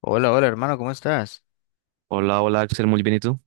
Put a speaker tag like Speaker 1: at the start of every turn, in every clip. Speaker 1: Hola, hola hermano, ¿cómo estás?
Speaker 2: Hola, hola Axel, muy bien, ¿y tú?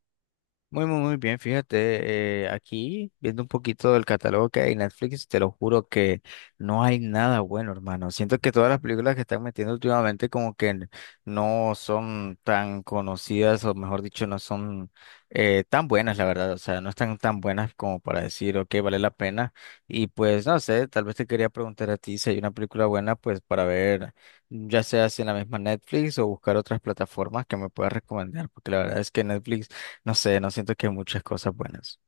Speaker 1: Muy bien, fíjate, aquí viendo un poquito del catálogo que hay en Netflix, te lo juro que no hay nada bueno, hermano. Siento que todas las películas que están metiendo últimamente como que no son tan conocidas o mejor dicho, no son tan buenas, la verdad. O sea, no están tan buenas como para decir, ok, vale la pena. Y pues, no sé, tal vez te quería preguntar a ti si hay una película buena, pues para ver, ya sea si en la misma Netflix o buscar otras plataformas que me puedas recomendar, porque la verdad es que Netflix... No sé, no siento que muchas cosas buenas.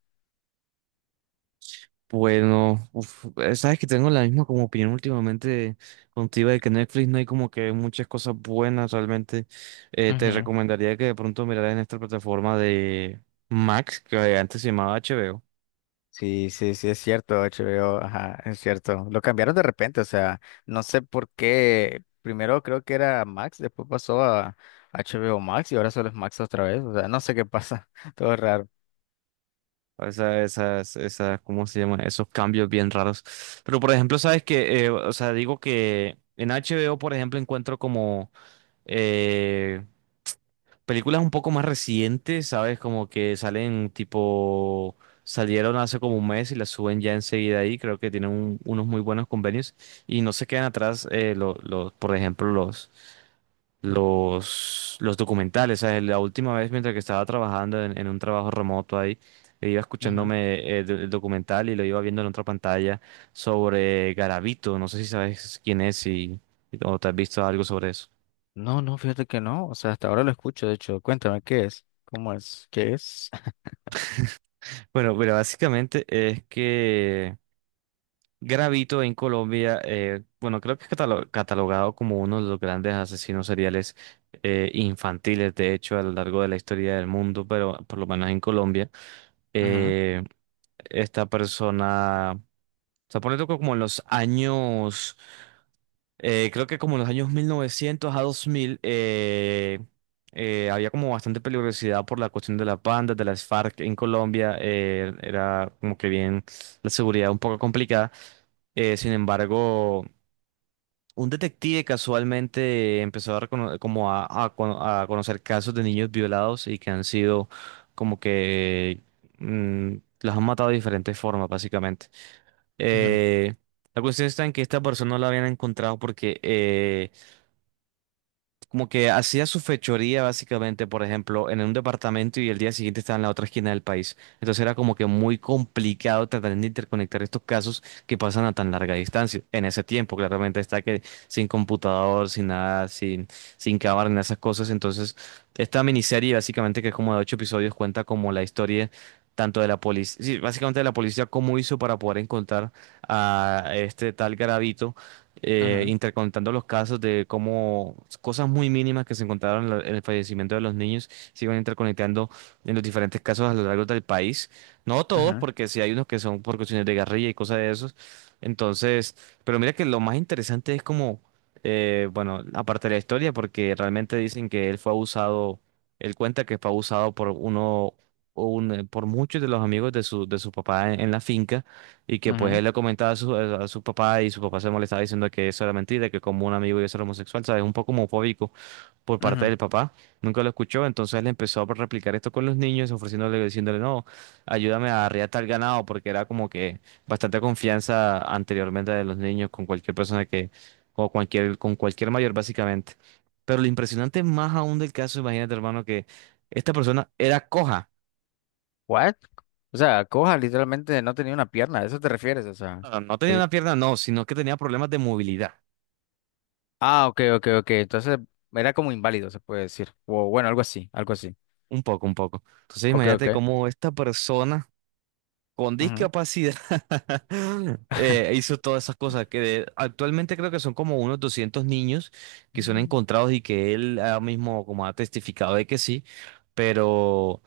Speaker 2: Bueno, sabes que tengo la misma como opinión últimamente contigo de que Netflix no hay como que muchas cosas buenas realmente. Te
Speaker 1: Ujú.
Speaker 2: recomendaría que de pronto miraras en esta plataforma de Max, que antes se llamaba HBO.
Speaker 1: Sí, sí, sí, es cierto, HBO, ajá, es cierto. Lo cambiaron de repente, o sea, no sé por qué. Primero creo que era Max, después pasó a HBO Max y ahora solo es Max otra vez. O sea, no sé qué pasa, todo es raro.
Speaker 2: Esas, ¿cómo se llama? Esos cambios bien raros. Pero por ejemplo, sabes que, o sea, digo que en HBO, por ejemplo, encuentro como Eh, películas un poco más recientes, ¿sabes? Como que salen tipo, Salieron hace como un mes y las suben ya enseguida ahí. Creo que tienen unos muy buenos convenios y no se quedan atrás, los, por ejemplo, los documentales. ¿Sabes? La última vez mientras que estaba trabajando en un trabajo remoto ahí, iba
Speaker 1: Ujú.
Speaker 2: escuchándome el documental y lo iba viendo en otra pantalla sobre Garavito. No sé si sabes quién es, y o te has visto algo sobre eso.
Speaker 1: No, no, fíjate que no, o sea, hasta ahora lo escucho, de hecho, cuéntame qué es, cómo es, qué es.
Speaker 2: Bueno, pero básicamente es que Gravito en Colombia, bueno, creo que es catalogado como uno de los grandes asesinos seriales infantiles, de hecho, a lo largo de la historia del mundo, pero por lo menos en Colombia,
Speaker 1: Ujú,
Speaker 2: eh, esta persona se pone como en los años, creo que como en los años 1900 a 2000. Había como bastante peligrosidad por la cuestión de las bandas, de las FARC en Colombia. Era como que bien la seguridad un poco complicada. Sin embargo, un detective casualmente empezó a, recono- como a cono- a conocer casos de niños violados y que han sido como que mm, los han matado de diferentes formas, básicamente.
Speaker 1: ujú,
Speaker 2: Eh, la cuestión está en que esta persona no la habían encontrado porque como que hacía su fechoría básicamente, por ejemplo, en un departamento y el día siguiente estaba en la otra esquina del país. Entonces era como que muy complicado tratar de interconectar estos casos que pasan a tan larga distancia. En ese tiempo, claramente está que sin computador, sin nada, sin cámara, ni esas cosas. Entonces, esta miniserie básicamente que es como de 8 episodios cuenta como la historia tanto de la policía, sí, básicamente de la policía cómo hizo para poder encontrar a este tal Garavito,
Speaker 1: ujú,
Speaker 2: intercontando los casos de cómo cosas muy mínimas que se encontraron en en el fallecimiento de los niños se iban interconectando en los diferentes casos a lo largo del país. No todos, porque sí hay unos que son por cuestiones de guerrilla y cosas de esos. Entonces, pero mira que lo más interesante es como, bueno, aparte de la historia, porque realmente dicen que él fue abusado, él cuenta que fue abusado por uno, por muchos de los amigos de su papá en la finca. Y
Speaker 1: ujú,
Speaker 2: que pues él
Speaker 1: ujú,
Speaker 2: le comentaba a su papá y su papá se molestaba diciendo que eso era mentira, que como un amigo iba a ser homosexual, ¿sabes? Un poco homofóbico por parte
Speaker 1: ujú.
Speaker 2: del papá. Nunca lo escuchó, entonces él empezó a replicar esto con los niños, ofreciéndole, diciéndole, no, ayúdame a arriar tal ganado, porque era como que bastante confianza anteriormente de los niños con cualquier persona que, o cualquier, con cualquier mayor básicamente. Pero lo impresionante más aún del caso, imagínate, hermano, que esta persona era coja.
Speaker 1: What? O sea, Coja literalmente no tenía una pierna, ¿a eso te refieres? O sea.
Speaker 2: No, no tenía una pierna, no, sino que tenía problemas de movilidad.
Speaker 1: Ah, ok, ok, ok. Entonces era como inválido, se puede decir. O bueno, algo así, algo así.
Speaker 2: Un poco, un poco. Entonces
Speaker 1: Ok, ok.
Speaker 2: imagínate cómo esta persona con
Speaker 1: Ujú.
Speaker 2: discapacidad hizo todas esas cosas que actualmente creo que son como unos 200 niños que son encontrados y que él ahora mismo como ha testificado de que sí, pero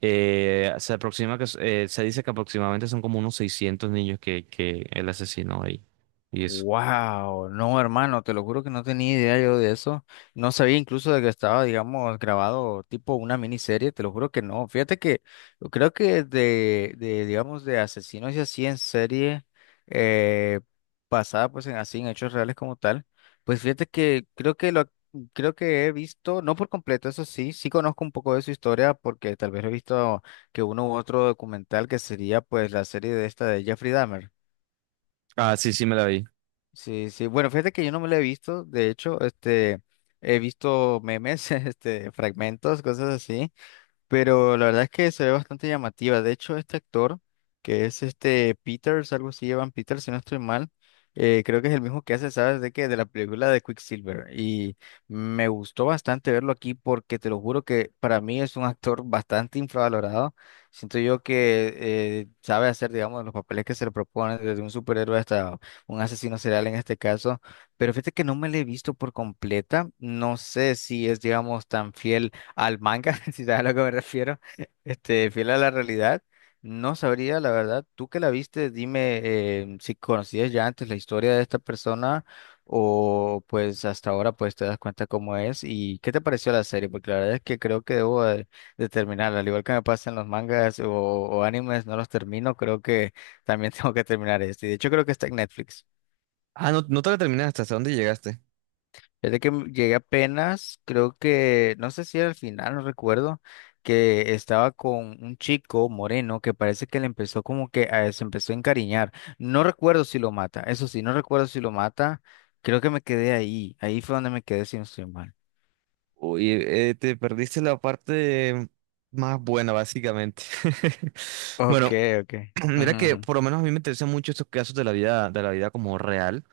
Speaker 2: se dice que aproximadamente son como unos 600 niños que él asesinó ahí. Y eso.
Speaker 1: Wow, no, hermano, te lo juro que no tenía idea yo de eso. No sabía incluso de que estaba, digamos, grabado tipo una miniserie, te lo juro que no. Fíjate que yo creo que de digamos, de asesinos y así en serie eh, basada pues en así en hechos reales como tal, pues fíjate que creo que he visto, no por completo, eso sí, sí conozco un poco de su historia porque tal vez he visto que uno u otro documental que sería pues la serie de esta de Jeffrey Dahmer.
Speaker 2: Ah, sí, sí me la vi.
Speaker 1: Sí, sí. Bueno, fíjate que yo no me la he visto. De hecho, este, he visto memes, este, fragmentos, cosas así. Pero la verdad es que se ve bastante llamativa. De hecho, este actor, que es este Peters, algo así, Evan Peters, si no estoy mal, creo que es el mismo que hace, ¿sabes? De que de la película de Quicksilver. Y me gustó bastante verlo aquí porque te lo juro que para mí es un actor bastante infravalorado. Siento yo que sabe hacer, digamos, los papeles que se le proponen, desde un superhéroe hasta un asesino serial en este caso. Pero fíjate que no me lo he visto por completa. No sé si es, digamos, tan fiel al manga, si sabes a lo que me refiero, este, fiel a la realidad. No sabría, la verdad, tú que la viste, dime si conocías ya antes la historia de esta persona o pues hasta ahora pues te das cuenta cómo es y qué te pareció la serie, porque la verdad es que creo que debo de terminarla, al igual que me pasa en los mangas o animes, no los termino, creo que también tengo que terminar este, y de hecho creo que está en Netflix.
Speaker 2: Ah, no, no te la terminaste, ¿hasta dónde llegaste?
Speaker 1: Fíjate que llegué apenas, creo que, no sé si era al final, no recuerdo, que estaba con un chico moreno que parece que le empezó como que a, se empezó a encariñar. No recuerdo si lo mata, eso sí, no recuerdo si lo mata. Creo que me quedé ahí, ahí fue donde me quedé si no estoy mal.
Speaker 2: Oye, te perdiste la parte más buena, básicamente.
Speaker 1: Ok,
Speaker 2: Bueno,
Speaker 1: ok.
Speaker 2: mira que
Speaker 1: Ujú,
Speaker 2: por lo menos a mí me interesan mucho estos casos de la vida como real.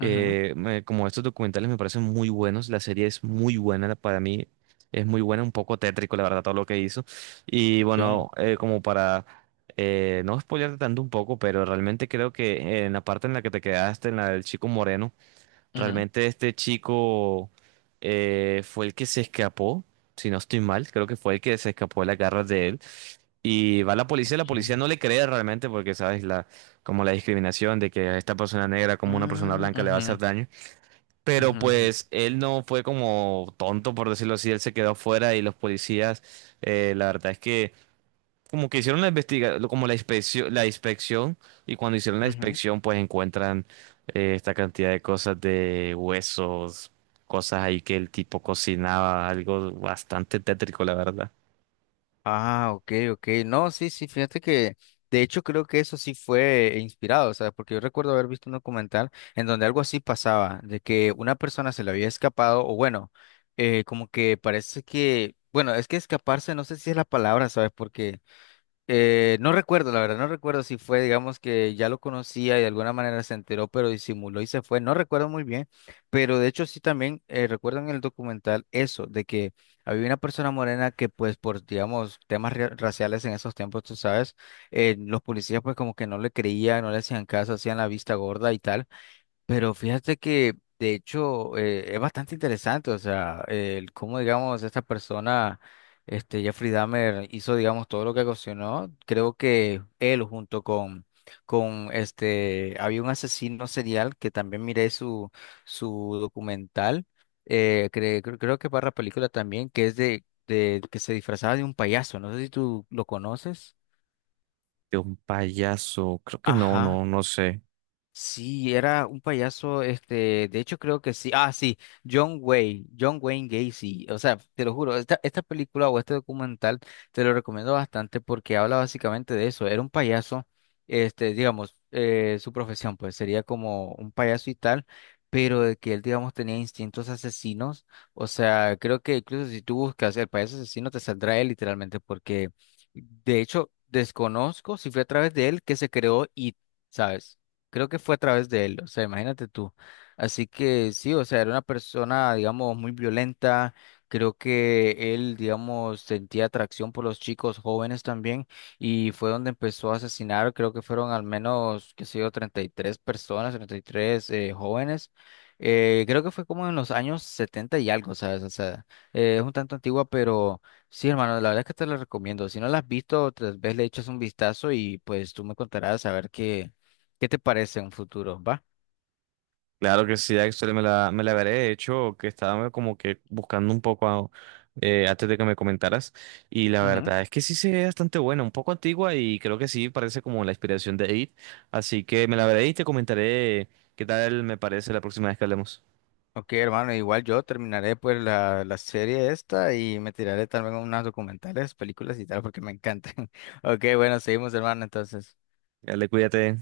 Speaker 1: ujú, ujú,
Speaker 2: me- Como estos documentales me parecen muy buenos. La serie es muy buena para mí. Es muy buena, un poco tétrico, la verdad, todo lo que hizo. Y
Speaker 1: ok,
Speaker 2: bueno, como para no spoilearte tanto un poco, pero realmente creo que en la parte en la que te quedaste, en la del chico moreno.
Speaker 1: ujú,
Speaker 2: Realmente este chico fue el que se escapó, si no estoy mal, creo que fue el que se escapó de las garras de él. Y va la
Speaker 1: ok.
Speaker 2: policía no le cree realmente porque, sabes, la, como la discriminación de que a esta persona negra como una persona
Speaker 1: Mm,
Speaker 2: blanca le va a
Speaker 1: ujú,
Speaker 2: hacer daño. Pero
Speaker 1: ujú,
Speaker 2: pues él no fue como tonto, por decirlo así, él se quedó fuera y los policías, la verdad es que como que hicieron la inspección, y cuando hicieron la
Speaker 1: ujú, ujú.
Speaker 2: inspección, pues encuentran esta cantidad de cosas de huesos, cosas ahí que el tipo cocinaba, algo bastante tétrico, la verdad.
Speaker 1: Ah, ok, ok. No, sí, sí, fíjate que de hecho creo que eso sí fue inspirado, o sea, porque yo recuerdo haber visto un documental en donde algo así pasaba, de que una persona se le había escapado, o bueno, como que parece que, bueno, es que escaparse no sé si es la palabra, ¿sabes? Porque no recuerdo, la verdad, no recuerdo si fue, digamos que ya lo conocía y de alguna manera se enteró, pero disimuló y se fue. No recuerdo muy bien, pero de hecho sí también recuerdo en el documental eso, de que había una persona morena que pues por, digamos, temas raciales en esos tiempos, tú sabes, los policías pues como que no le creían, no le hacían caso, hacían la vista gorda y tal. Pero fíjate que de hecho es bastante interesante, o sea, el cómo digamos esta persona, este Jeffrey Dahmer hizo digamos todo lo que ocasionó. Creo que él junto con este había un asesino serial que también miré su su documental, creo que para la película también que es de que se disfrazaba de un payaso. No sé si tú lo conoces.
Speaker 2: De un payaso, creo que no,
Speaker 1: Ajá.
Speaker 2: no, no sé.
Speaker 1: Sí, era un payaso, este, de hecho creo que sí, ah, sí, John Wayne, John Wayne Gacy, o sea, te lo juro, esta película o este documental te lo recomiendo bastante porque habla básicamente de eso, era un payaso, este, digamos, su profesión, pues sería como un payaso y tal, pero de que él, digamos, tenía instintos asesinos, o sea, creo que incluso si tú buscas el payaso asesino te saldrá él literalmente porque, de hecho, desconozco si fue a través de él que se creó y, ¿sabes? Creo que fue a través de él, o sea, imagínate tú. Así que sí, o sea, era una persona, digamos, muy violenta. Creo que él, digamos, sentía atracción por los chicos jóvenes también y fue donde empezó a asesinar. Creo que fueron al menos, qué sé yo, 33 personas, 33 jóvenes. Creo que fue como en los años 70 y algo, ¿sabes? O sea, es un tanto antigua, pero sí, hermano, la verdad es que te la recomiendo. Si no la has visto, tal vez le echas un vistazo y pues tú me contarás a ver qué ¿Qué te parece un futuro? ¿Va?
Speaker 2: Claro que sí, Axel, me la veré. De hecho, que estaba como que buscando un poco antes de que me comentaras. Y la
Speaker 1: Ujú.
Speaker 2: verdad es que sí se ve bastante buena, un poco antigua y creo que sí parece como la inspiración de It. Así que me la veré y te comentaré qué tal me parece la próxima vez que hablemos.
Speaker 1: Ok, hermano, igual yo terminaré pues la serie esta y me tiraré también unas documentales, películas y tal, porque me encantan. Ok, bueno, seguimos, hermano, entonces.
Speaker 2: Dale, cuídate.